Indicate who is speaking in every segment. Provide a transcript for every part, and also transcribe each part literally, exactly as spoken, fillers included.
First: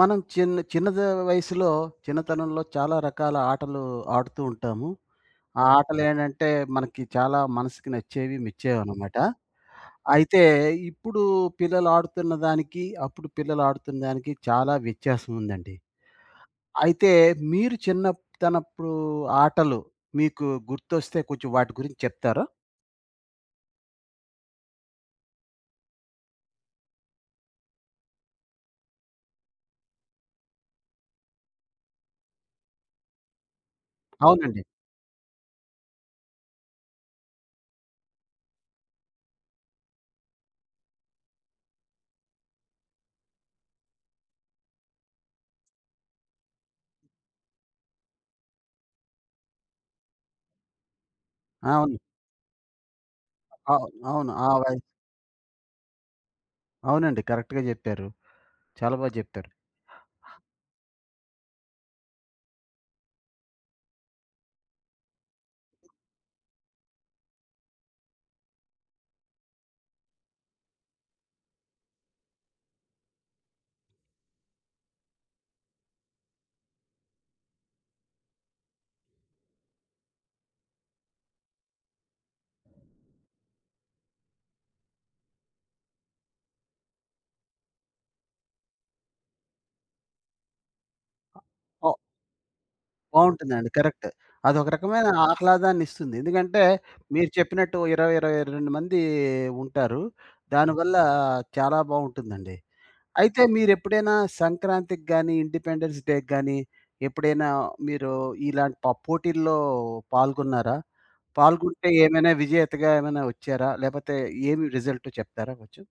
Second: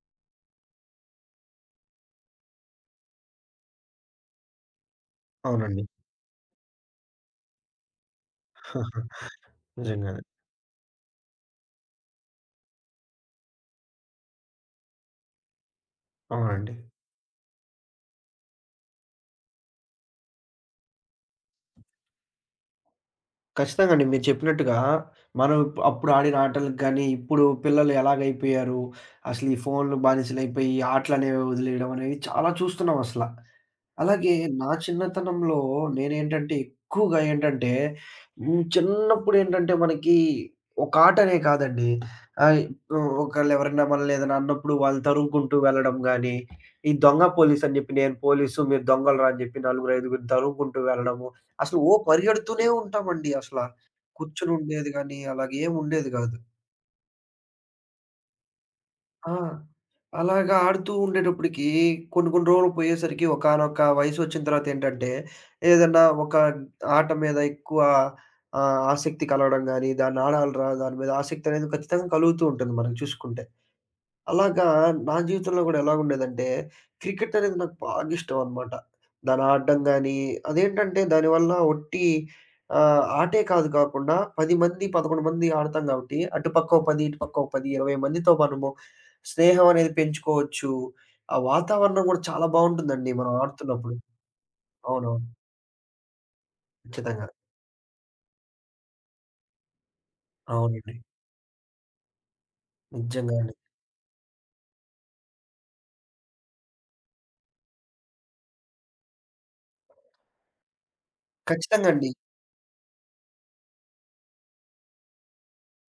Speaker 1: మనం చిన్న చిన్నద వయసులో, చిన్నతనంలో చాలా రకాల ఆటలు ఆడుతూ ఉంటాము. ఆ అవును.
Speaker 2: అవునండి.
Speaker 1: ఆటలేంటంటే, మనకి చాలా మనసుకి నచ్చేవి, మెచ్చేవనమాట.
Speaker 2: నిజంగానే.
Speaker 1: అయితే ఇప్పుడు పిల్లలు ఆడుతున్న దానికి, అప్పుడు పిల్లలు ఆడుతున్న దానికి చాలా వ్యత్యాసం ఉందండి.
Speaker 2: అవునండి.
Speaker 1: అయితే మీరు చిన్నతనప్పుడు ఆటలు మీకు గుర్తొస్తే కొంచెం వాటి గురించి చెప్తారా?
Speaker 2: ఖచ్చితంగా అండి. మీరు చెప్పినట్టుగా మనం ఇప్ అప్పుడు ఆడిన ఆటలకు గానీ, ఇప్పుడు పిల్లలు ఎలాగైపోయారు, అసలు ఈ ఫోన్‌లు బానిసలైపోయి ఆటలనేవి వదిలేయడం అనేవి చాలా చూస్తున్నాం అసల. అలాగే
Speaker 1: అవునండి.
Speaker 2: నా చిన్నతనంలో నేనేంటంటే ఎక్కువగా ఏంటంటే హ్మ్, చిన్నప్పుడేంటంటే మనకి ఒక ఆటనే కాదండి. ఆహ్, హ్మ్, ఒకళ్ళెవరన్నా మనల్ని ఏదైనా అన్నప్పుడు వాళ్ళు తరుముకుంటూ వెళ్ళడం గానీ, ఈ దొంగ పోలీసని జెప్పి నేను పోలీసు, మీరు దొంగలురా అని జెప్పి నలుగురు, ఐదుగురిని తరుముకుంటూ వెళ్ళడము. అసలు ఓ
Speaker 1: అవును.
Speaker 2: పరిగెడుతూనే ఉంటామండి అసల.
Speaker 1: అవును. అవును. ఆ
Speaker 2: కూర్చొని
Speaker 1: వయసు.
Speaker 2: ఉండేది గానీ, అలాగ ఏముండేది గాదు.
Speaker 1: అవునండి, కరెక్ట్‌గా జెప్పారు. చాలా బా
Speaker 2: ఆ!
Speaker 1: జెప్పారు.
Speaker 2: అలాగా ఆడుతూ ఉండేటప్పటికి కొన్ని కొన్ని రోజులు పోయేసరికి ఒకానొక వయసొచ్చిన తర్వాతేంటంటే, ఏదన్నా ఒక ఆట మీద ఎక్కువ ఆహ్, ఆసక్తి కలగడం గానీ, దాన్ని ఆడాలిరా దాని మీద ఆసక్తి అనేది ఖచ్చితంగా కలుగుతూ ఉంటుంది మనకు చూసుకుంటే. అలాగా నా జీవితంలో గూడా ఎలాగుండేదంటే, క్రికెట్ అనేది నాకు బాగా ఇష్టం అనమాట. దాన్ని ఆడడం గానీ, అదేంటంటే దానివల్ల ఒట్టి ఆహ్, ఆటే కాదు కాకుండా పది మంది, పదకొండు మంది ఆడతాం గాబట్టి, అటుపక్కో పది, ఇటుపక్కో పది, ఇరవై మందితో మనము స్నేహం అనేది పెంచుకోవచ్చు. ఆ వాతావరణం గూడా చాలా బావుంటుందండి మనం
Speaker 1: బావుంటుందండి,
Speaker 2: ఆడుతున్నప్పుడు.
Speaker 1: కరెక్ట్. అదొక రకమైన
Speaker 2: అవునవును.
Speaker 1: ఆహ్లాదాన్నిస్తుంది. ఎందుకంటే
Speaker 2: ఖచ్చితంగా.
Speaker 1: మీరు చెప్పినట్టు ఇరవై, ఇరవై రెండు మంది ఉంటారు.
Speaker 2: అవునండి.
Speaker 1: దానివల్ల చాలా బావుంటుందండి.
Speaker 2: నిజంగా
Speaker 1: అయితే
Speaker 2: అండి.
Speaker 1: మీరెప్పుడైనా సంక్రాంతికి గానీ, ఇండిపెండెన్స్ డేకి గానీ ఎప్పుడైనా మీరు ఇలాంటి ప పోటీల్లో పాల్గొన్నారా? పాల్గొంటే
Speaker 2: ఖచ్చితంగా అండి.
Speaker 1: ఏమైనా విజేతగా ఏమైనా వచ్చారా? లేపోతే ఏమి రిజల్ట్ చెప్తారా కొంచెం?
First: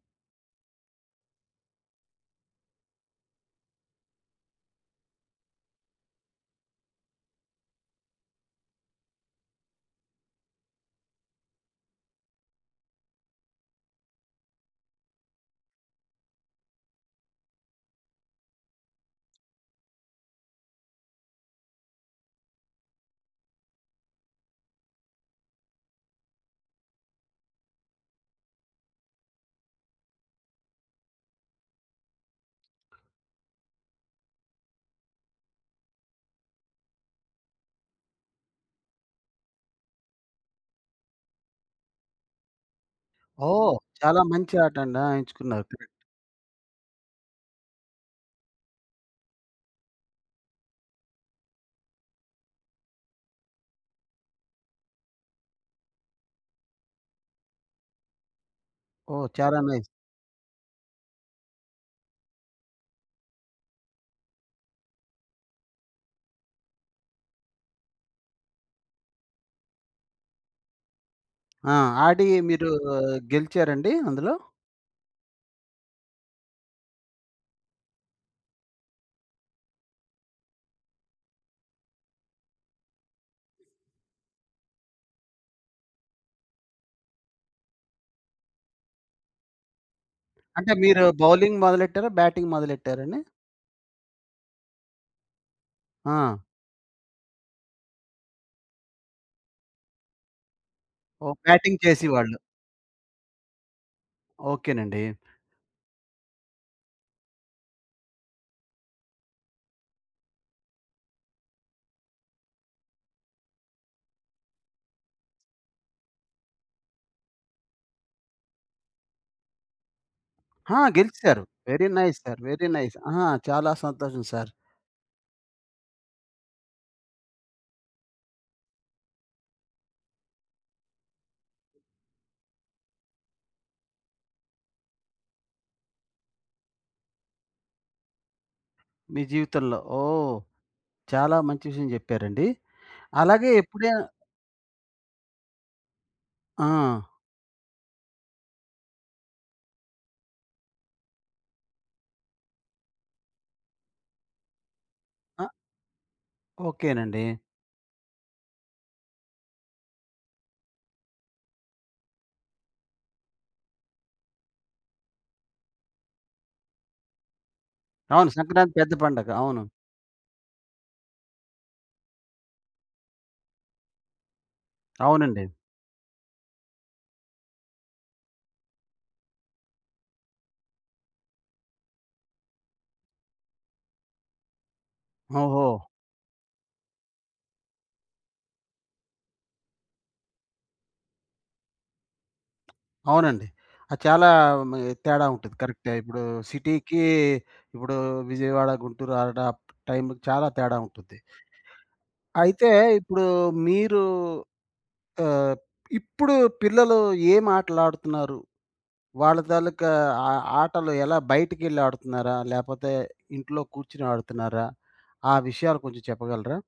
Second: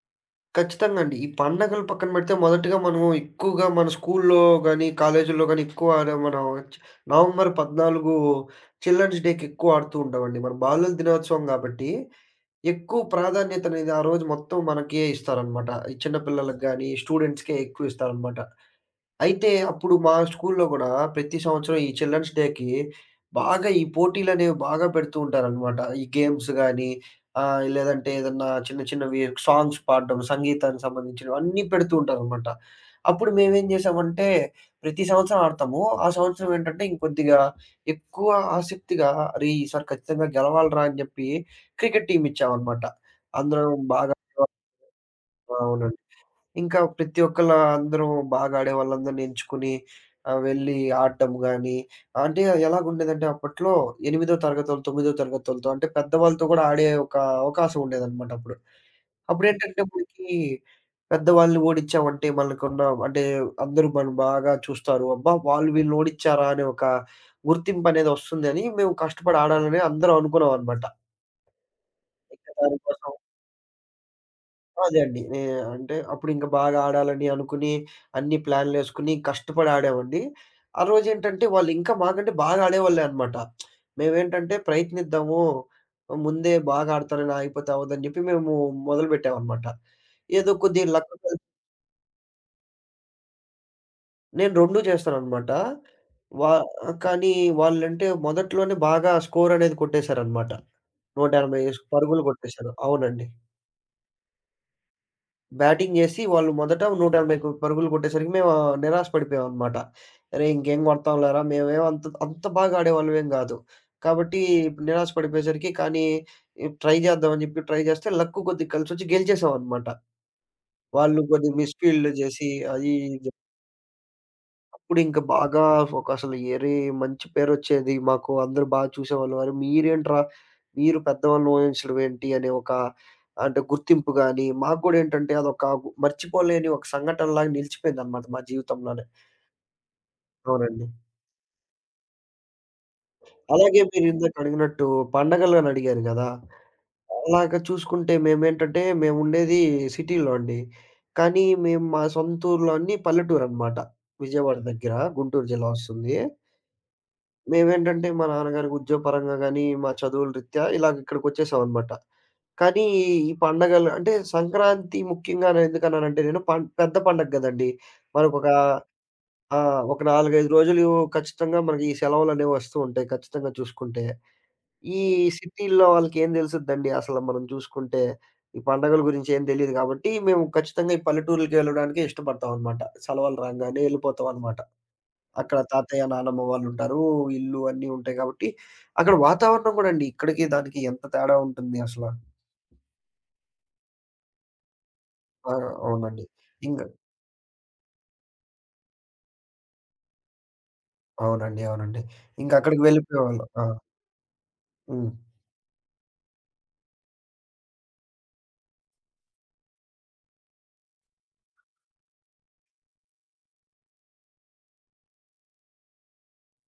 Speaker 2: ఖచ్చితంగా అండి. ఈ పండగలు పక్కన పెడితే మొదటగా మనం ఎక్కువగా మన స్కూల్లో గాని, కాలేజీల్లో గాని ఎక్కువ ఆడే మనం చ్ నవంబర్ పద్నాలుగు చిల్డ్రన్స్ డేకి ఎక్కువ ఆడుతూ ఉంటామండి. మన బాలల దినోత్సవం గాబట్టి, ఎక్కువ ప్రాధాన్యత అనేది ఆ రోజు మొత్తం మనకే ఇస్తారనమాట. ఈ చిన్న పిల్లలకి గాని, స్టూడెంట్స్‌కే ఎక్కువ ఇస్తారనమాట. అయితే అప్పుడు మా స్కూల్లో గూడా ప్రతి సంవత్సరం ఈ చిల్డ్రన్స్ డేకి బాగా ఈ పోటీలనేవి బాగా పెడుతూ ఉంటారనమాట. ఈ గేమ్స్ గానీ, ఆహ్, లేదంటే ఏదన్నా చిన్న చిన్నవి సాంగ్స్ పాడడం, సంగీతానికి సంబంధించినవి అన్నీ పెడుతూ ఉంటారనమాట. అప్పుడు మేమేం జేసామంటే ప్రతి సంవత్సరం ఆడతాము. ఆ సంవత్సరం ఏంటంటే ఇంకొద్దిగా ఎక్కువ ఆసక్తిగా అరే! ఈసారి ఖచ్చితంగా గెలవాలిరా అని జెప్పి క్రికెట్ టీమ్ ఇచ్చామనమాట.
Speaker 1: ఓహ్,
Speaker 2: అందరం బాగా
Speaker 1: చాలా మంచి ఆట అండి. ఆ, ఎంచుకున్నారు, కరెక్ట్.
Speaker 2: అవునండి. ఇంకా ప్రతి ఒక్కళ్ళు అందరూ బాగా ఆడే వాళ్ళందరిని ఎంచుకుని ఆహ్, వెళ్ళి ఆడటం గాని, అంటే ఎలాగుండేదంటే అప్పట్లో ఎనిమిదో తరగతోళ్ళు, తొమ్మిదో తరగతోళ్ళతో అంటే పెద్దవాళ్ళతో గూడా ఆడే ఒక అవకాశం ఉండేదనమాట అప్పుడు.
Speaker 1: ఓహ్, చాలా
Speaker 2: అప్పుడేంటంటే
Speaker 1: నైస్.
Speaker 2: మనకి పెద్దవాళ్ళని ఓడించామంటే మనకున్న అంటే అందరూ మనం బాగా చూస్తారు. అబ్బా! వాళ్ళు వీళ్ళని ఓడించారా అనే ఒక గుర్తింపనేది వస్తుందని మేము కష్టపడి ఆడాలని అందరం అనుకున్నామనమాట.
Speaker 1: ఆ, ఆడి
Speaker 2: ఇంక
Speaker 1: మీరు
Speaker 2: దానికోసం
Speaker 1: గెలిచారండి అందులో?
Speaker 2: అదే అండి. నే అంటే అప్పుడు ఇంకా బాగా ఆడాలని అనుకుని, అన్ని ప్లాన్‌లేసుకొని కష్టపడి ఆడామండి. ఆ రోజేంటంటే వాళ్ళు ఇంకా మాకంటే బాగా ఆడేవాళ్ళే అన్నమాట. మేమేంటంటే ప్రయత్నిద్దాము, ముందే బాగా ఆడతానని ఆగిపోతే అవ్వదని చెప్పి మేము మొదలుపెట్టామన్నమాట. ఏదో
Speaker 1: అంటే
Speaker 2: కొద్ది
Speaker 1: మీరు
Speaker 2: లక్ కలిసి
Speaker 1: బౌలింగ్ మొదలెట్టారా? బ్యాటింగ్ మొదలెట్టారండి?
Speaker 2: నేను రెండూ చేస్తానన్నమాట.
Speaker 1: ఆ.
Speaker 2: వా కానీ వాళ్ళంటే మొదట్లోనే బాగా స్కోర్ అనేది కొట్టేశారన్నమాట.
Speaker 1: ఓహ్,
Speaker 2: నూట ఎనభై
Speaker 1: బ్యాటింగ్
Speaker 2: పరుగులు
Speaker 1: చేసేవాళ్ళు.
Speaker 2: కొట్టేశారు. అవునండి.
Speaker 1: ఓకేనండి.
Speaker 2: బ్యాటింగ్ జేసి వాళ్ళు మొదట నూట ఎనభైకి కు పరుగులు కొట్టేసరికి మేము ఆ, నిరాశ పడిపోయామనమాట. అరే! ఇంకేం కొడతాం లేరా! మేమేం అంత అంత బాగా ఆడేవాళ్ళమేం గాదు. కాబట్టి నిరాశ పడిపోయేసరికి కానీ ఇప్ ట్రై జేద్దాం అని జెప్పి ట్రై జేస్తే లక్ కొద్దిగా కలిసొచ్చి గెలిచేసామనమాట.
Speaker 1: ఆ,
Speaker 2: వాళ్ళు
Speaker 1: గెలిచారు.
Speaker 2: కొద్దిగా
Speaker 1: వెరీ
Speaker 2: మిస్‌ఫీల్డ్‌లు
Speaker 1: నైస్ సార్,
Speaker 2: జేసి
Speaker 1: వెరీ
Speaker 2: అది
Speaker 1: నైస్.
Speaker 2: ఇది
Speaker 1: ఆహా,
Speaker 2: జ
Speaker 1: చాలా సంతోషం సార్.
Speaker 2: అప్పుడింక బాగా ఒకసలు ఏరీ మంచి పేరొచ్చేది. మాకు అందరూ బాగా చూసేవాళ్ళు. "అరె! మీరేంట్రా మీరు పెద్దవాళ్ళని ఊహించడమేంటి?" అనే ఒక అంటే గుర్తింపు గాని, మాకు గూడా ఏంటంటే అదొక గు మర్చిపోలేని ఒక సంఘటనలాగా నిలిచిపోయిందనమాట మా జీవితంలోనే.
Speaker 1: మీ జీవితంలో. ఓహ్,
Speaker 2: అవునండి.
Speaker 1: చాలా మంచి విషయం చెప్పారండి. అలాగే
Speaker 2: అలాగే
Speaker 1: ఎప్పుడే.
Speaker 2: మీరిందాక అడిగినట్టు పండగలని అడిగారు గదా!
Speaker 1: ఆ,
Speaker 2: అలాగా చూసుకుంటే మేమేంటంటే మేముండేది సిటీలో అండి. కానీ మేము మా సొంతూరులో అన్ని పల్లెటూరనమాట. విజయవాడ దగ్గర
Speaker 1: ఆ,
Speaker 2: గుంటూరు జిల్లా వస్తుంది.
Speaker 1: ఓకేనండి.
Speaker 2: మేమేంటంటే మా నాన్నగారికి ఉద్యోగపరంగా గానీ, మా చదువుల రీత్యా ఇలాగ ఇక్కడికొచ్చేసామనమాట. కానీ ఈ పండగలు అంటే సంక్రాంతి ముఖ్యంగా నేనెందుకన్నానంటే నేను పం పెద్ద పండగ గదండీ!
Speaker 1: అవును,
Speaker 2: మనకొక
Speaker 1: సంక్రాంతి పెద్ద పండగ.
Speaker 2: ఆ!
Speaker 1: అవును.
Speaker 2: ఒక నాలుగు, ఐదు రోజులు ఖచ్చితంగా మనకి ఈ సెలవులనేవి వస్తూ ఉంటాయి ఖచ్చితంగా చూసుకుంటే. ఈ
Speaker 1: అవునండి.
Speaker 2: సిటీల్లో వాళ్ళకేం దెలుసుద్దండి అసల మనం చూసుకుంటే. ఈ పండగల గురించి ఏం తెలీదు గాబట్టి మేము ఖచ్చితంగా ఈ పల్లెటూర్లకెళ్ళడానికే ఇష్టపడతామనమాట. సెలవులు రాంగానే ఎళ్ళిపోతామనమాట. అక్కడ
Speaker 1: ఓహో,
Speaker 2: తాతయ్య, నానమ్మ వాళ్ళుంటారు. ఇల్లు అన్నీ ఉంటాయి కాబట్టి, అక్కడ వాతావరణం గూడా అండి. ఇక్కడికి దానికి ఎంత తేడా ఉంటుంది అసల.
Speaker 1: అవునండి. అది చాలా మ తేడా
Speaker 2: ఆ!
Speaker 1: ఉంటది, కరెక్టే. ఇప్పుడు
Speaker 2: అవునండి. ఇంగ
Speaker 1: సిటీకి, ఇప్పుడు విజయవాడ, గుంటూరు ఆ డ టైంకి చాలా తేడా ఉంటుంది.
Speaker 2: అవునండి. అవునండి.
Speaker 1: అయితే
Speaker 2: ఇంకక్కడికి
Speaker 1: ఇప్పుడు
Speaker 2: వెళ్ళిపోయేవాళ్ళం. ఆ!
Speaker 1: మీరు
Speaker 2: హ్మ్.
Speaker 1: ఆహ్, ఇప్పుడు పిల్లలు ఏం ఆటలాడుతున్నారు? వాళ్ళ తాలూకా ఆ ఆటలు ఎలా, బయటికెళ్ళి ఆడుతున్నారా? లేపోతే ఇంట్లో కూర్చొని ఆడుతున్నారా? ఆ విషయాలు కొంచెం చెప్పగలరా?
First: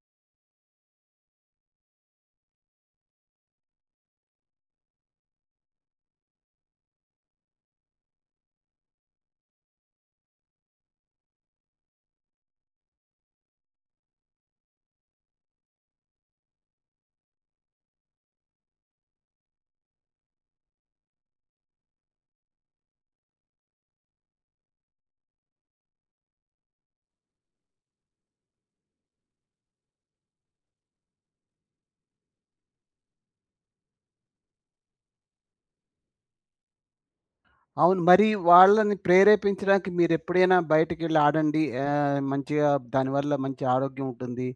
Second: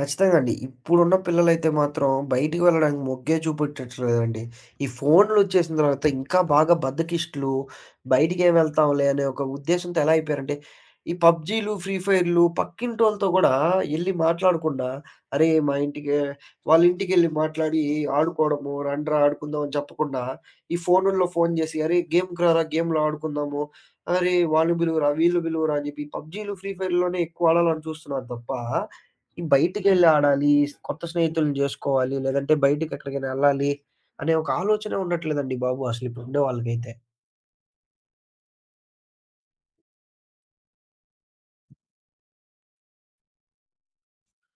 Speaker 2: ఖచ్చితంగా అండి. ఇప్పుడున్న పిల్లలైతే మాత్రం బయటికి వెళ్ళడానికి మొగ్గే చూపెట్టట్లేదండి. ఈ ఫోన్‌లొచ్చేసిన తర్వాత ఇంకా బాగా బద్ధకిష్టులు, బయటికేం వెళ్తాంలే అనే ఒక ఉద్దేశంతో ఎలా అయిపోయారంటే, ఈ పబ్‌జీలు, ఫ్రీ ఫైర్‌లు పక్కింటోళ్ళతో గూడా ఎళ్లి మాట్లాడకుండా, అరే! మా ఇంటికి వాళ్ళ ఇంటికెళ్ళి మాట్లాడి ఆడుకోవడము, రండ్రా ఆడుకుందాం అని చెప్పకుండా, ఈ ఫోనుల్లో ఫోను జేసి, అరే! గేమ్‌కి రారా గేమ్‌లో ఆడుకుందాము, అరే! వాళ్ళు పిలువురా, వీళ్ళు పిలువురా అని జెప్పి పబ్‌జీలు, ఫ్రీ ఫైర్‌లోనే ఎక్కువ ఆడాలని చూస్తున్నారు తప్ప ఈ బయటికెళ్ళి ఆడాలి, కొత్త స్నేహితులను జేసుకోవాలి, లేదంటే బయటికెక్కడికైనా ఎళ్ళాలి అనే ఒక ఆలోచనే ఉండట్లేదండి బాబు అసలిప్పుడుండే వాళ్ళకైతే.
Speaker 1: అవును. మరి వాళ్ళని ప్రేరేపించడానికి మీరెప్పుడైనా బయటికెళ్ళి ఆడండి, ఆహ్, మంచిగా దానివల్ల మంచి ఆరోగ్యం ఉంటుంది,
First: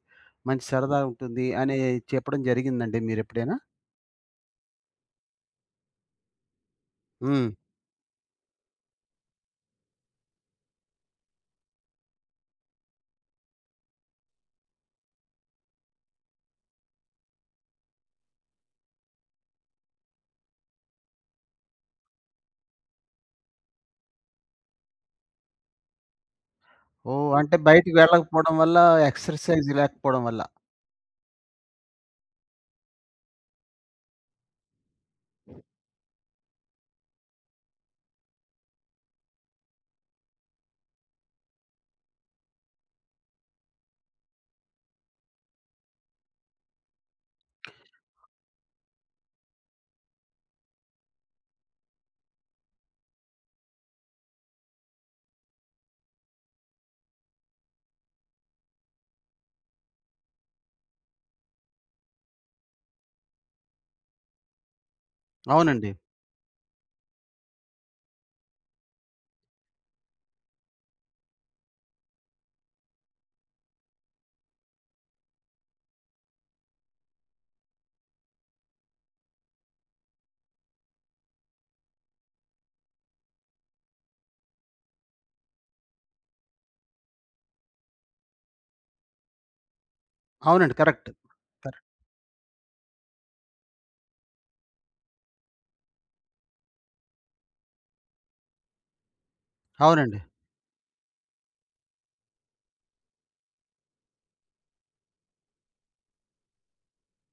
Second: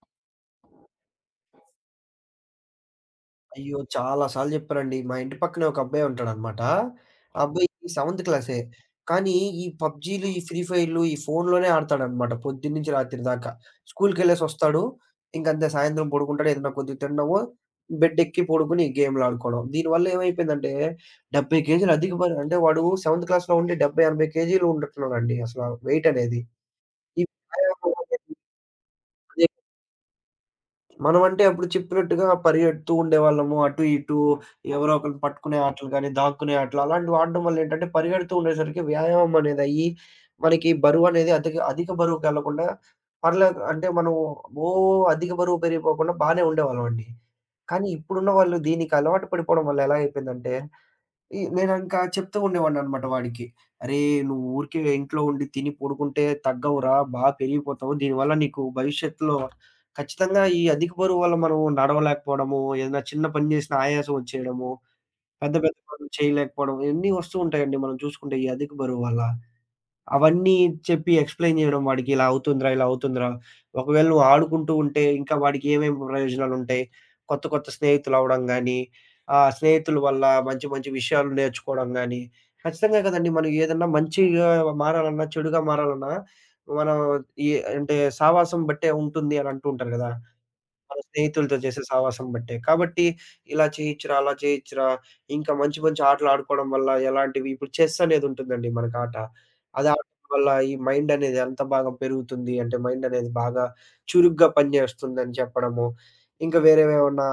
Speaker 1: మంచి సరదా ఉంటుంది అని చెప్పడం జరిగిందండి మీరెప్పుడైనా?
Speaker 2: అయ్యో! చాలా సార్లు జెప్పానండి. మా ఇంటి పక్కనే ఒక అబ్బాయి ఉంటాడనమాట. ఆ
Speaker 1: హ్మ్.
Speaker 2: అబ్బాయికి సెవెంత్ క్లాసే. కానీ ఈ పబ్‌జీలు, ఈ ఫ్రీ ఫైర్‌లు ఈ ఫోనులోనే ఆడతాడనమాట పొద్దున్నుంచి రాత్రి దాకా. స్కూలుకెళ్ళేసొస్తాడు. ఇంకంతే సాయంత్రం పడుకుంటాడు. ఏదన్నా కొద్దిగా తినడము, బెడ్డెక్కి పడుకొని గేమ్‌లాడుకోవడం. దీనివల్ల ఏమైపోయిందంటే డెబ్భై కేజీలు అధిక బరువు అంటే వాడు సెవెంత్ క్లాస్‌లో ఉండి డెబ్భై, ఎనభై కేజీలు ఉంటున్నాడండి అసల వెయిటనేది. ఈ
Speaker 1: ఓహ్, అంటే
Speaker 2: వ్యాయామం
Speaker 1: బయటికి
Speaker 2: అనేది
Speaker 1: వెళ్ళకపోవడం వల్ల,
Speaker 2: అదే
Speaker 1: ఎక్సర్‌సైజ్ లేకపోవడం వల్ల.
Speaker 2: మనమంటే అప్పుడు చెప్పినట్టుగా పరిగెడుతూ ఉండేవాళ్ళము. అటు ఇటు ఎవరో ఒకళ్ళని పట్టుకునే ఆటలు గాని, దాక్కునే ఆటలు అలాంటివి ఆడడం వల్ల ఏంటంటే పరిగెడుతూ ఉండేసరికి వ్యాయామం అనేదయ్యి, మనకి బరువనేది అధిక అధిక బరువుకెళ్ళకుండా పర్లే అంటే మనం ఓ అధిక బరువు పెరిగిపోకుండా బానే ఉండేవాళ్ళమండి. కానీ ఇప్పుడున్న వాళ్ళు దీనికి అలవాటు పడిపోవడం వల్ల ఎలా అయిపోయిందంటే ఈ నేనింకా చెప్తూ ఉండేవాడిననమాట వాడికి. "అరేయ్! నువ్వు ఊరికే ఇంట్లో ఉండి తిని పడుకుంటే తగ్గవురా. బాగా పెరిగిపోతావు. దీనివల్ల నీకు భవిష్యత్తులో ఖచ్చితంగా ఈ అధిక బరువు వల్ల మనం నడవలేకపోవడము, ఏదైనా చిన్న పని చేసినా ఆయాసం వచ్చేయడము, పెద్ద పెద్ద
Speaker 1: అవునండి.
Speaker 2: పనులు చేయలేకపోవడం" ఇయన్నీ వస్తూ ఉంటాయండి మనం చూసుకుంటే ఈ అధిక బరువు వల్ల. అవన్నీ చెప్పి ఎక్స్‌ప్లెయిన్ జేయడం వాడికి, "ఇలా అవుతుందిరా, ఇలా అవుతుందిరా." ఒకవేళ నువ్వు ఆడుకుంటూ ఉంటే, ఇంకా వాడికి ఏమేమి ప్రయోజనాలుంటాయి? కొత్త, కొత్త స్నేహితులవ్వడం గానీ, ఆ స్నేహితుల వల్ల మంచి, మంచి విషయాలు నేర్చుకోవడం గానీ, ఖచ్చితంగా కదండీ! మనం ఏదన్నా మంచిగా మారాలన్నా, చెడుగా మారాలన్నా, మనం ఈ అంటే సావాసం బట్టే ఉంటుంది అని అంటూ ఉంటారు గదా!
Speaker 1: అవునండి.
Speaker 2: మన
Speaker 1: కరెక్ట్.
Speaker 2: స్నేహితులతో
Speaker 1: కరెక్ట్.
Speaker 2: చేసే సావాసం బట్టే. కాబట్టి ఇలా చేయిచ్చురా, అలా చేయిచ్చురా, ఇంకా మంచి మంచి ఆటలాడుకోవడం వల్ల ఎలాంటివి ఇప్పుడు చెస్ అనేదుంటుందండి మనకాట. అది
Speaker 1: అవునండి.
Speaker 2: ఆడటం వల్ల ఈ మైండ్ అనేది ఎంత బాగా పెరుగుతుంది అంటే మైండ్ అనేది బాగా చురుగ్గా పనిచేస్తుందని చెప్పడము. ఇంకా వేరేవేమన్నా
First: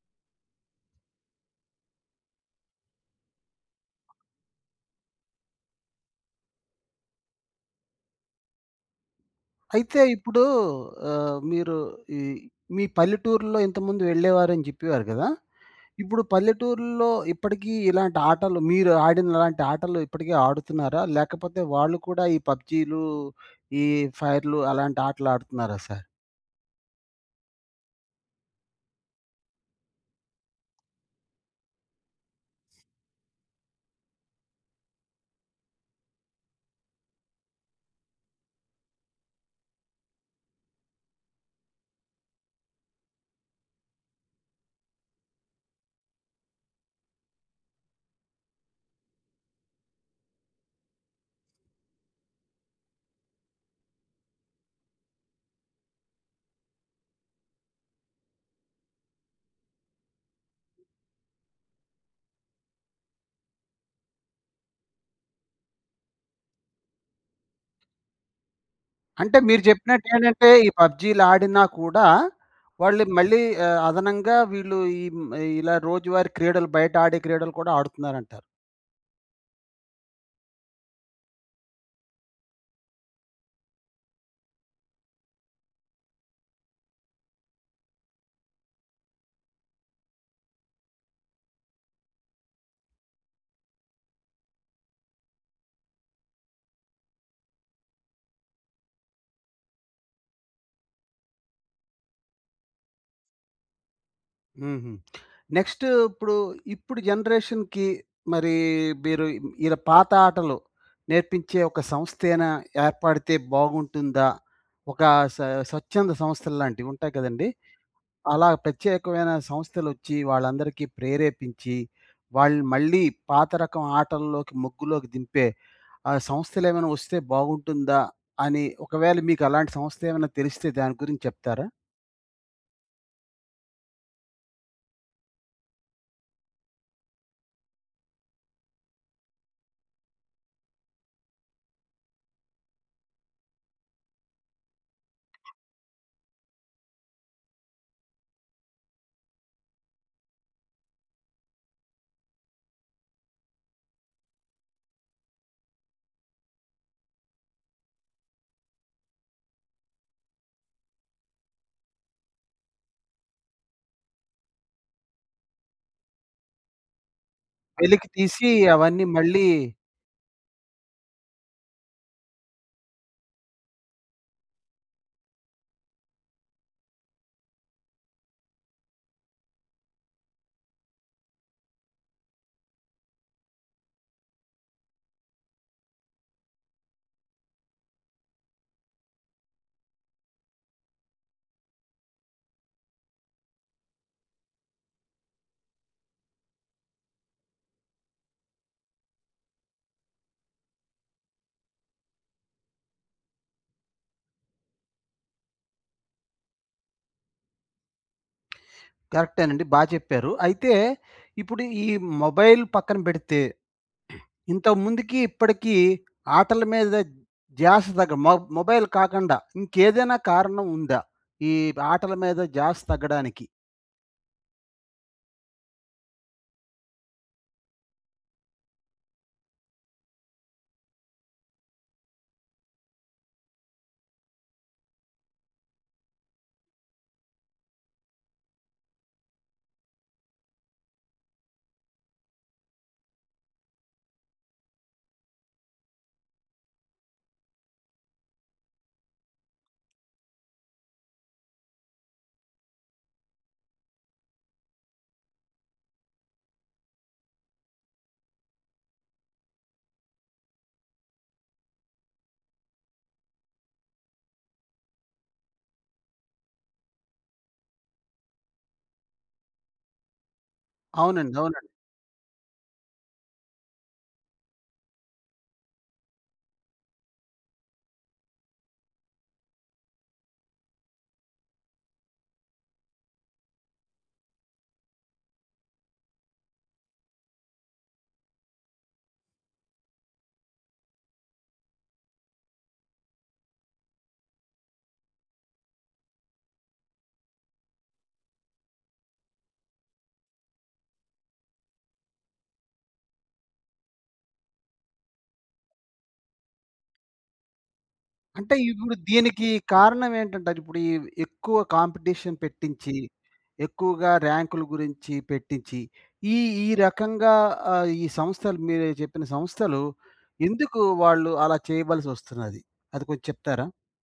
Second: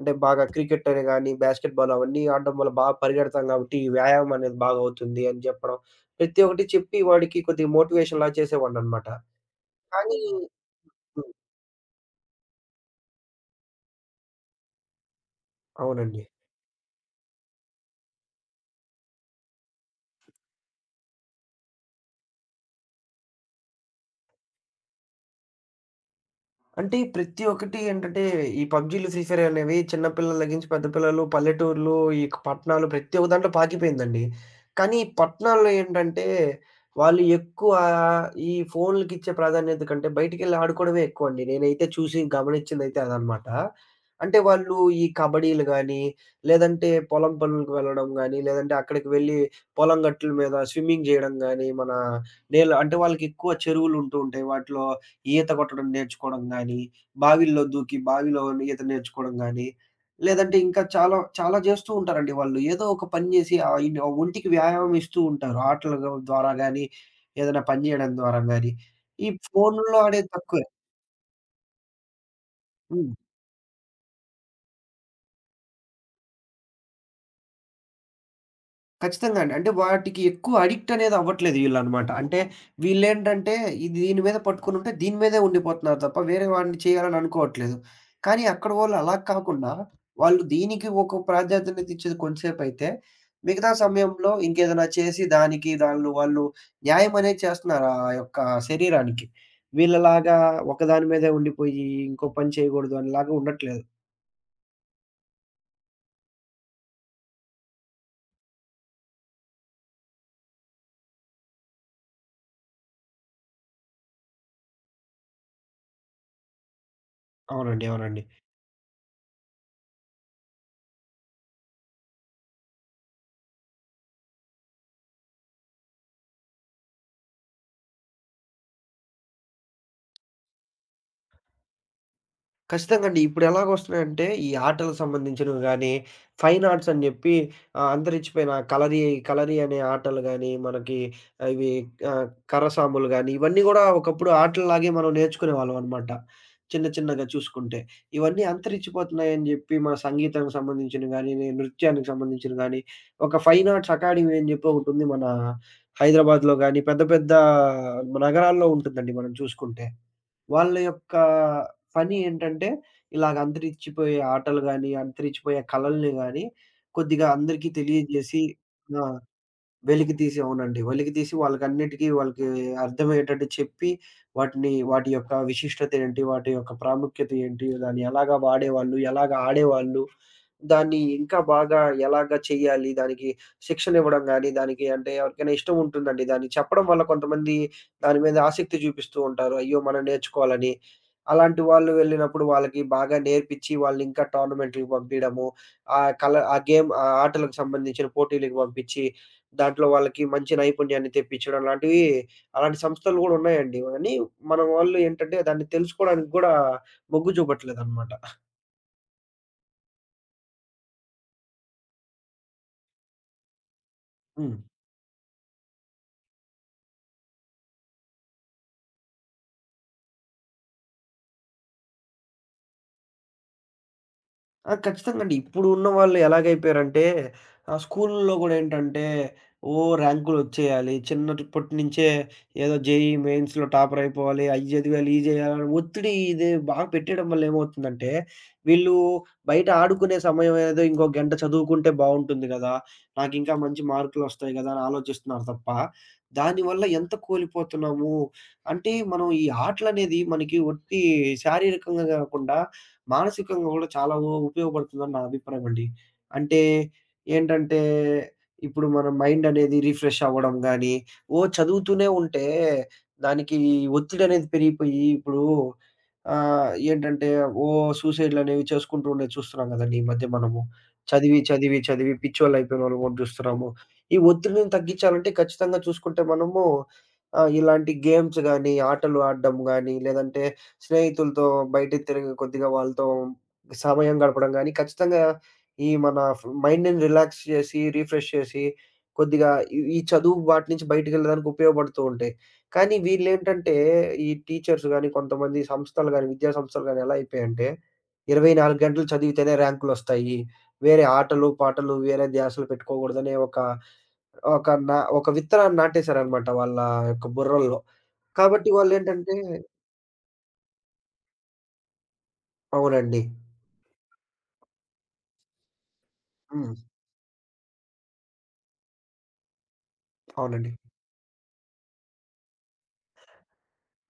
Speaker 2: అంటే బాగా క్రికెట్ అని గాని, బాస్కెట్ బాల్ అవన్నీ ఆడడం వల్ల బాగా పరిగెడతాం కాబట్టి ఈ వ్యాయామం అనేది బాగా అవుతుంది అని చెప్పడం. ప్రతి ఒక్కటి చెప్పి వాడికి కొద్దిగా మోటివేషన్‌లా చేసేవాడిననమాట.
Speaker 1: అయితే
Speaker 2: కానీ
Speaker 1: ఇప్పుడు
Speaker 2: హ్మ్.
Speaker 1: ఆహ్, మీరు ఈ మీ పల్లెటూరులో ఇంతకుముందు వెళ్ళేవారని చెప్పేవారు కదా! ఇప్పుడు
Speaker 2: అవునండి.
Speaker 1: పల్లెటూరులో ఇప్పటికీ ఇలాంటి ఆటలు, మీరు ఆడిన అలాంటి ఆటలు ఇప్పటికీ ఆడుతున్నారా? లేకపోతే వాళ్ళు కూడా ఈ పబ్‌జీలు, ఈ ఫైర్‌లు అలాంటి ఆటలు ఆడుతున్నారా సార్?
Speaker 2: అంటే ప్రతి ఒక్కటి ఏంటంటే ఈ పబ్‌జీలు, ఫ్రీ ఫైర్ అనేవి చిన్న పిల్లల దగ్గరించి పెద్ద పిల్లలు, పల్లెటూర్లు, ఈ యొక్క పట్టణాలు ప్రతి ఒక్క దాంట్లో పాకిపోయిందండి. కానీ ఈ పట్టణాల్లో ఏంటంటే వాళ్ళు ఎక్కువ ఈ ఫోన్‌లకిచ్చే ప్రాధాన్యత కంటే బయటికెళ్ళి ఆడుకోవడమే ఎక్కువండి. నేనైతే చూసి గమనిచ్చిందైతే అదనమాట. అంటే వాళ్ళు ఈ కబడ్డీలు గానీ, లేదంటే పొలం పనులకు వెళ్ళడం గానీ, లేదంటే అక్కడికి వెళ్ళి పొలం గట్టుల మీద స్విమ్మింగ్ జేయడం గానీ, మన నేల అంటే వాళ్ళకెక్కువ చెరువులుంటూ ఉంటాయి. వాటిలో ఈత కొట్టడం నేర్చుకోవడం గానీ, బావిల్లో దూకి బావిలో ఈత నేర్చుకోవడం గానీ, లేదంటే ఇంకా చాలా చాలా జేస్తూ ఉంటారండి వాళ్ళు. ఏదో ఒక పని జేసి ఆహ్, ఇన్ ఆ ఒంటికి వ్యాయామం ఇస్తూ ఉంటారు. ఆటల ద్వారా గానీ, ఏదైనా పని జేయడం ద్వారా గానీ. ఈ
Speaker 1: అంటే మీరు
Speaker 2: ఫోనుల్లో
Speaker 1: చెప్పినట్టు
Speaker 2: ఆడేది
Speaker 1: ఏంటంటే,
Speaker 2: తక్కువే.
Speaker 1: ఈ పబ్‌జీలు ఆడినా కూడా వాళ్ళు
Speaker 2: హ్మ్.
Speaker 1: మళ్ళీ, ఆహ్, అదనంగా వీళ్ళు ఈ ఇలా రోజువారీ క్రీడలు, బయట ఆడే క్రీడలు కూడా ఆడుతున్నారంటారు.
Speaker 2: ఖచ్చితంగా అండి. అంటే వాటికి ఎక్కువ అడిక్ట్ అనేది అవ్వట్లేదు వీళ్ళనమాట. అంటే వీళ్ళేంటంటే ఇది దీని మీద పట్టుకునుంటే దీని మీదే ఉండిపోతున్నారు తప్ప వేరే వాడిని చేయాలని అనుకోవట్లేదు. కానీ అక్కడ వాళ్ళు అలా కాకుండా వాళ్ళు దీనికి ఒక ప్రాధాన్యత ఇచ్చేది కొంతసేపైతే మిగతా సమయంలో ఇంకేదైనా చేసి దానికి దానిలో వాళ్ళు న్యాయం అనేది చేస్తున్నారు ఆ యొక్క శరీరానికి. వీళ్ళలాగా ఒకదాని మీదే ఉండిపోయి ఇంకో పని చేయకూడదు అనేలాగా ఉండట్లేదు.
Speaker 1: హుహు. నెక్స్ట్, ఇప్పుడు, ఇప్పుడు జనరేషన్‌కి మరి మీరు ఇలా పాత ఆటలు నేర్పించే ఒక సంస్థ ఏనా ఏర్పడితే బాగుంటుందా? ఒక స స్వచ్ఛంద సంస్థల్లాంటివి ఉంటాయి కదండీ!
Speaker 2: అవునండి. అవునండి.
Speaker 1: అలా ప్రత్యేకమైన సంస్థలొచ్చి వాళ్ళందరికీ ప్రేరేపించి, వాళ్ళు మళ్ళీ పాత రకం ఆటల్లోకి, మొగ్గులోకి దింపే ఆహ్, సంస్థలేమైనా వస్తే బాగుంటుందా అని, ఒకవేళ మీకు అలాంటి సంస్థ ఏమైనా తెలిస్తే దాని గురించి చెప్తారా?
Speaker 2: ఖచ్చితంగా అండి. ఇప్పుడు ఎలాగొస్తున్నాయంటే, ఈ ఆటలకు సంబంధించినవి గానీ, ఫైన్ ఆర్ట్స్ అని జెప్పి ఆహ్, అంతరించిపోయిన కలరీ, కలరీ అనే ఆటలు గానీ, మనకి ఇవి ఆహ్, కర్రసాములు గానీ, ఇవన్నీ గూడా ఒకప్పుడు ఆటల్లాగే మనం నేర్చుకునేవాళ్ళం అనమాట. చిన్న చిన్నగా చూసుకుంటే. ఇవన్నీ అంతరించిపోతున్నాయని జెప్పి, మన సంగీతానికి సంబంధించినవి గానీ, నృత్యానికి సంబంధించినవి గానీ, ఒక ఫైన్ ఆర్ట్స్ అకాడమీ అని జెప్పి ఒకటుంది మన హైదరాబాద్‌లో గానీ, పెద్ద పెద్ద నగరాల్లో ఉంటుందండి మనం చూసుకుంటే. వాళ్ళ యొక్క పని ఏంటంటే, ఇలాగ అంతరించిపోయే ఆటలు గాని, అంతరించిపోయే కళల్ని గాని, కొద్దిగా అందరికీ
Speaker 1: వెలికి
Speaker 2: తెలియజేసి
Speaker 1: తీసి
Speaker 2: ఆ!
Speaker 1: అవన్నీ మళ్ళీ.
Speaker 2: వెలికితీసి అవునండి. వెలికితీసి వాళ్ళకన్నిటికీ వాళ్ళకి అర్థమయ్యేటట్టు చెప్పి, వాటిని వాటి యొక్క విశిష్టత ఏంటి? వాటి యొక్క ప్రాముఖ్యత ఏంటి? దాన్ని ఎలాగా వాడేవాళ్ళు? ఎలాగా ఆడేవాళ్ళు? దాన్ని ఇంకా బాగా ఎలాగా చెయ్యాలి? దానికి శిక్షణ ఇవ్వడం గాని, దానికి అంటే ఎవరికైనా ఇష్టం ఉంటుందండి. దాన్ని చెప్పడం వల్ల కొంతమంది దాని మీద ఆసక్తి చూపిస్తూ ఉంటారు. అయ్యో! మనం నేర్చుకోవాలని. అలాంటి వాళ్ళు వెళ్ళినప్పుడు వాళ్ళకి బాగా నేర్పించి వాళ్ళనింకా టోర్నమెంట్‌లకి పంపియడము. ఆ కల ఆ గేమ్ ఆ ఆటలకు సంబంధించిన పోటీలకి పంపించి, దాంట్లో వాళ్ళకి మంచి నైపుణ్యాన్ని తెప్పించడం లాంటివి అలాంటి సంస్థలు గూడా ఉన్నాయండి. కానీ మన వాళ్ళు ఏంటంటే దాన్ని తెలుసుకోవడానికి గూడా మొగ్గు చూపట్లేదనమాట.
Speaker 1: కరెక్టేనండి, బా చెప్పారు. అయితే ఇప్పుడు ఈ మొబైల్ పక్కన పెడితే,
Speaker 2: హ్మ్.
Speaker 1: ఇంతకుముందుకి ఇప్పటికి ఆటల మీద ధ్యాస తగ్గ, మొ మొబైల్ కాకుండా ఇంకేదైనా కారణం ఉందా ఈ ఆటల మీద ధ్యాస తగ్గడానికి?
Speaker 2: ఆ! ఖచ్చితంగా అండి. ఇప్పుడు ఉన్న వాళ్ళు ఎలాగైపోయారంటే ఆహ్, స్కూలుల్లో గూడా ఏంటంటే, ఓ ర్యాంకులొచ్చేయాలి. చిన్నప్పటి నుంచే ఏదో జేఈఈ మెయిన్స్‌లో టాపర్ అయిపోవాలి. అయి చదివాలి, ఇయి చేయాలని ఒత్తిడి ఇది బాగా పెట్టేయడం వల్ల ఏమవుతుందంటే, వీళ్ళు బయట ఆడుకునే సమయం ఏదో ఇంకో గంట చదువుకుంటే బావుంటుంది గదా! నాకింకా మంచి మార్కులొస్తాయి గదా! అని ఆలోచిస్తున్నారు తప్ప, దానివల్ల ఎంత కోల్పోతున్నాము. అంటే మనం ఈ ఆటలనేది మనకి ఒట్టి శారీరకంగా గాకుండా మానసికంగా గూడా చాలా ఉ ఉపయోగపడుతుందని నా అభిప్రాయమండి. అంటే ఏంటంటే, ఇప్పుడు మన మైండనేది రిఫ్రెష్ అవ్వడం గానీ, ఓ చదువుతూనే ఉంటే దానికి ఒత్తిడనేది పెరిగిపోయి ఇప్పుడు ఆహ్, ఏంటంటే ఓ సూసైడ్‌లనేవి చేసుకుంటూ ఉండేవి చూస్తున్నాం గదండీ! ఈ మధ్య మనము.
Speaker 1: అవునండి.
Speaker 2: చదివి,
Speaker 1: అవును.
Speaker 2: చదివి, చదివి పిచ్చోళ్ళయిపోయినోళ్ళని గూడా జూస్తున్నాము. ఈ ఒత్తిడిని తగ్గించాలంటే ఖచ్చితంగా చూసుకుంటే మనము ఆహ్, ఇలాంటి గేమ్స్ గానీ, ఆటలు ఆడడం గానీ, లేదంటే స్నేహితులతో బయటికి తిరిగి కొద్దిగా వాళ్ళతో సమయం గడపడం గానీ, ఖచ్చితంగా ఈ మన ఫ్ మైండ్‌ని రిలాక్స్ చేసి, రిఫ్రెష్ చేసి, కొద్దిగా ఈ ఈ చదువు వాటి నుంచి బయటికెళ్ళడానికి ఉపయోగపడుతూ ఉంటాయి. కానీ వీళ్ళేంటంటే, ఈ టీచర్స్ గానీ, కొంతమంది సంస్థలు గానీ, విద్యా సంస్థలు గానీ ఎలా అయిపోయాయంటే, ఇరవై నాలుగు గంటలు చదివితేనే ర్యాంకులొస్తాయి. వేరే ఆటలు, పాటలు, వేరే ధ్యాసలు పెట్టుకోకూడదనే ఒక ఒక నా ఒక విత్తనాన్ని నాటేశారనమాట వాళ్ళ యొక్క బుర్రల్లో.
Speaker 1: అంటే
Speaker 2: కాబట్టి
Speaker 1: ఇప్పుడు
Speaker 2: వాళ్ళేంటంటే
Speaker 1: దీనికి కారణం ఏంటంటారు? ఇప్పుడు ఈ ఎక్కువ కాంపిటీషన్ పెట్టించి,
Speaker 2: అవునండి.
Speaker 1: ఎక్కువగా ర్యాంకుల గురించి పెట్టించి, ఈ ఈ
Speaker 2: హ్మ్.
Speaker 1: రకంగా, ఆహ్, ఈ సంస్థలు, మీరు చెప్పిన సంస్థలు
Speaker 2: అవునండి.
Speaker 1: ఎందుకు వాళ్ళు అలా చేయవలసొస్తున్నది? అది కొంచెం చెప్తారా?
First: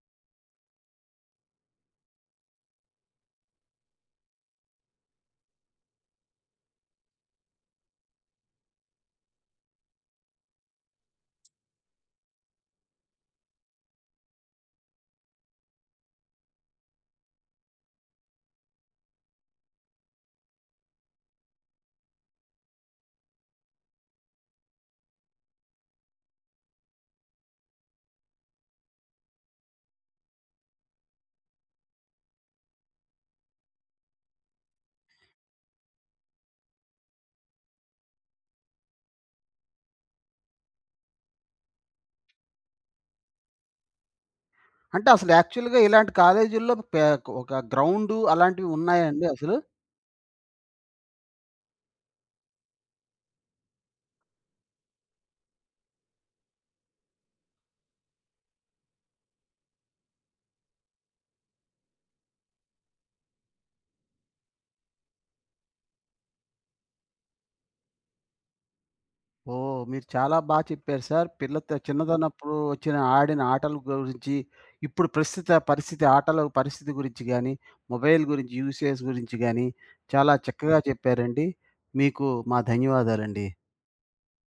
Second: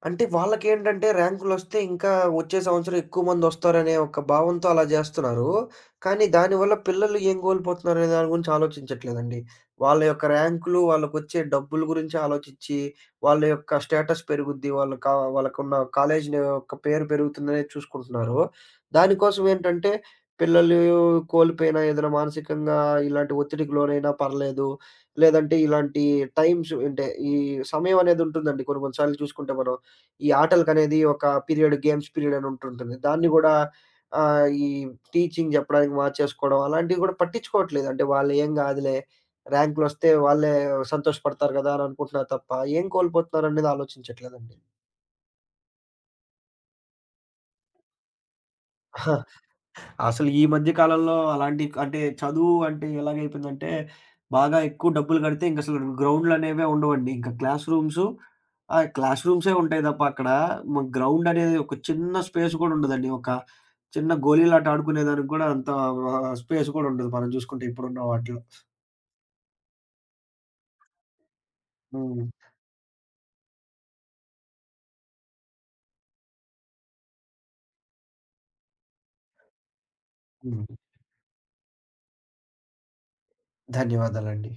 Speaker 2: అంటే వాళ్ళకేంటంటే ర్యాంకులొస్తే ఇంకా వచ్చే సంవత్సరం ఎక్కువ మందొస్తారనే ఒక భావంతో అలా జేస్తున్నారు. కానీ దానివల్ల పిల్లలు ఏం కోల్పోతున్నారనే దాని గురించి ఆలోచించట్లేదండి. వాళ్ళ యొక్క ర్యాంకులు, వాళ్ళకొచ్చే డబ్బుల గురించి ఆలోచిచ్చి, వాళ్ళ యొక్క స్టేటస్ పెరుగుద్ది, వాళ్ళ కా వాళ్ళకున్న కాలేజీ యొక్క పేరు పెరుగుతుందనే చూసుకుంటున్నారు. దానికోసం ఏంటంటే పిల్లలు కోల్పోయినా ఏదైనా మానసికంగా ఇలాంటి ఒత్తిడికి లోనైనా పర్లేదు. లేదంటే ఇలాంటి టైమ్స్ అంటే ఈ సమయం అనేదుంటుందండి కొన్ని కొన్ని సార్లు చూసుకుంటే మనం. ఈ ఆటలకనేది ఒక పీరియడ్, గేమ్స్ పీరియడ్ అని ఉంటుంటుంది. దాన్ని గూడా ఆహ్, ఈ టీచింగ్ చెప్పడానికి మార్చేసుకోవడం అలాంటివి గూడా పట్టించుకోవట్లేదు. అంటే వాళ్ళు ఏం గాదులే, ర్యాంకులొస్తే వాళ్ళే సంతోషపడతారు గదా! అని అనుకుంటున్నారు తప్ప ఏం కోల్పోతున్నారనేది ఆలోచించట్లేదండి.
Speaker 1: అంటే అసలు యాక్చువల్‌గా ఇలాంటి కాలేజీల్లో పే ఒక గ్రౌండు అలాంటివి
Speaker 2: ఆహా!
Speaker 1: ఉన్నాయండి అసలు?
Speaker 2: అసలు ఈ మధ్య కాలంలో అలాంటి అంటే చదువు అంటే ఎలాగైపోయిందంటే, బాగా ఎక్కువ డబ్బులు గడితే ఇంకసలు గ్రౌండ్‌లనేవే ఉండవండి. ఇంకా క్లాస్ రూమ్సు ఆ! క్లాస్ రూమ్సే ఉంటాయి తప్ప అక్కడ మ గ్రౌండ్ అనేది ఒక చిన్న స్పేస్ గూడా ఉండదండి. ఒక చిన్న గోళీలాట ఆడుకునేదానికి గూడా అంత ఆహ్, స్పేస్ గూడా ఉండదు మనం జూసుకుంటే ఇప్పుడున్న వాటిలో.
Speaker 1: ఓహ్, మీరు చాలా బా చెప్పారు సార్. పిల్లత
Speaker 2: హ్మ్.
Speaker 1: చిన్నతనప్పుడు వచ్చిన ఆడిన ఆటల గురించి, ఇప్పుడు ప్రస్తుత పరిస్థితి, ఆటల పరిస్థితి గురించి గానీ, మొబైల్ గురించి, యూసేజ్ గురించి గానీ చాలా
Speaker 2: హ్మ్.
Speaker 1: చక్కగా చెప్పారండి. మీకు మా ధన్యవాదాలండి.
Speaker 2: ధన్యవాదాలండి.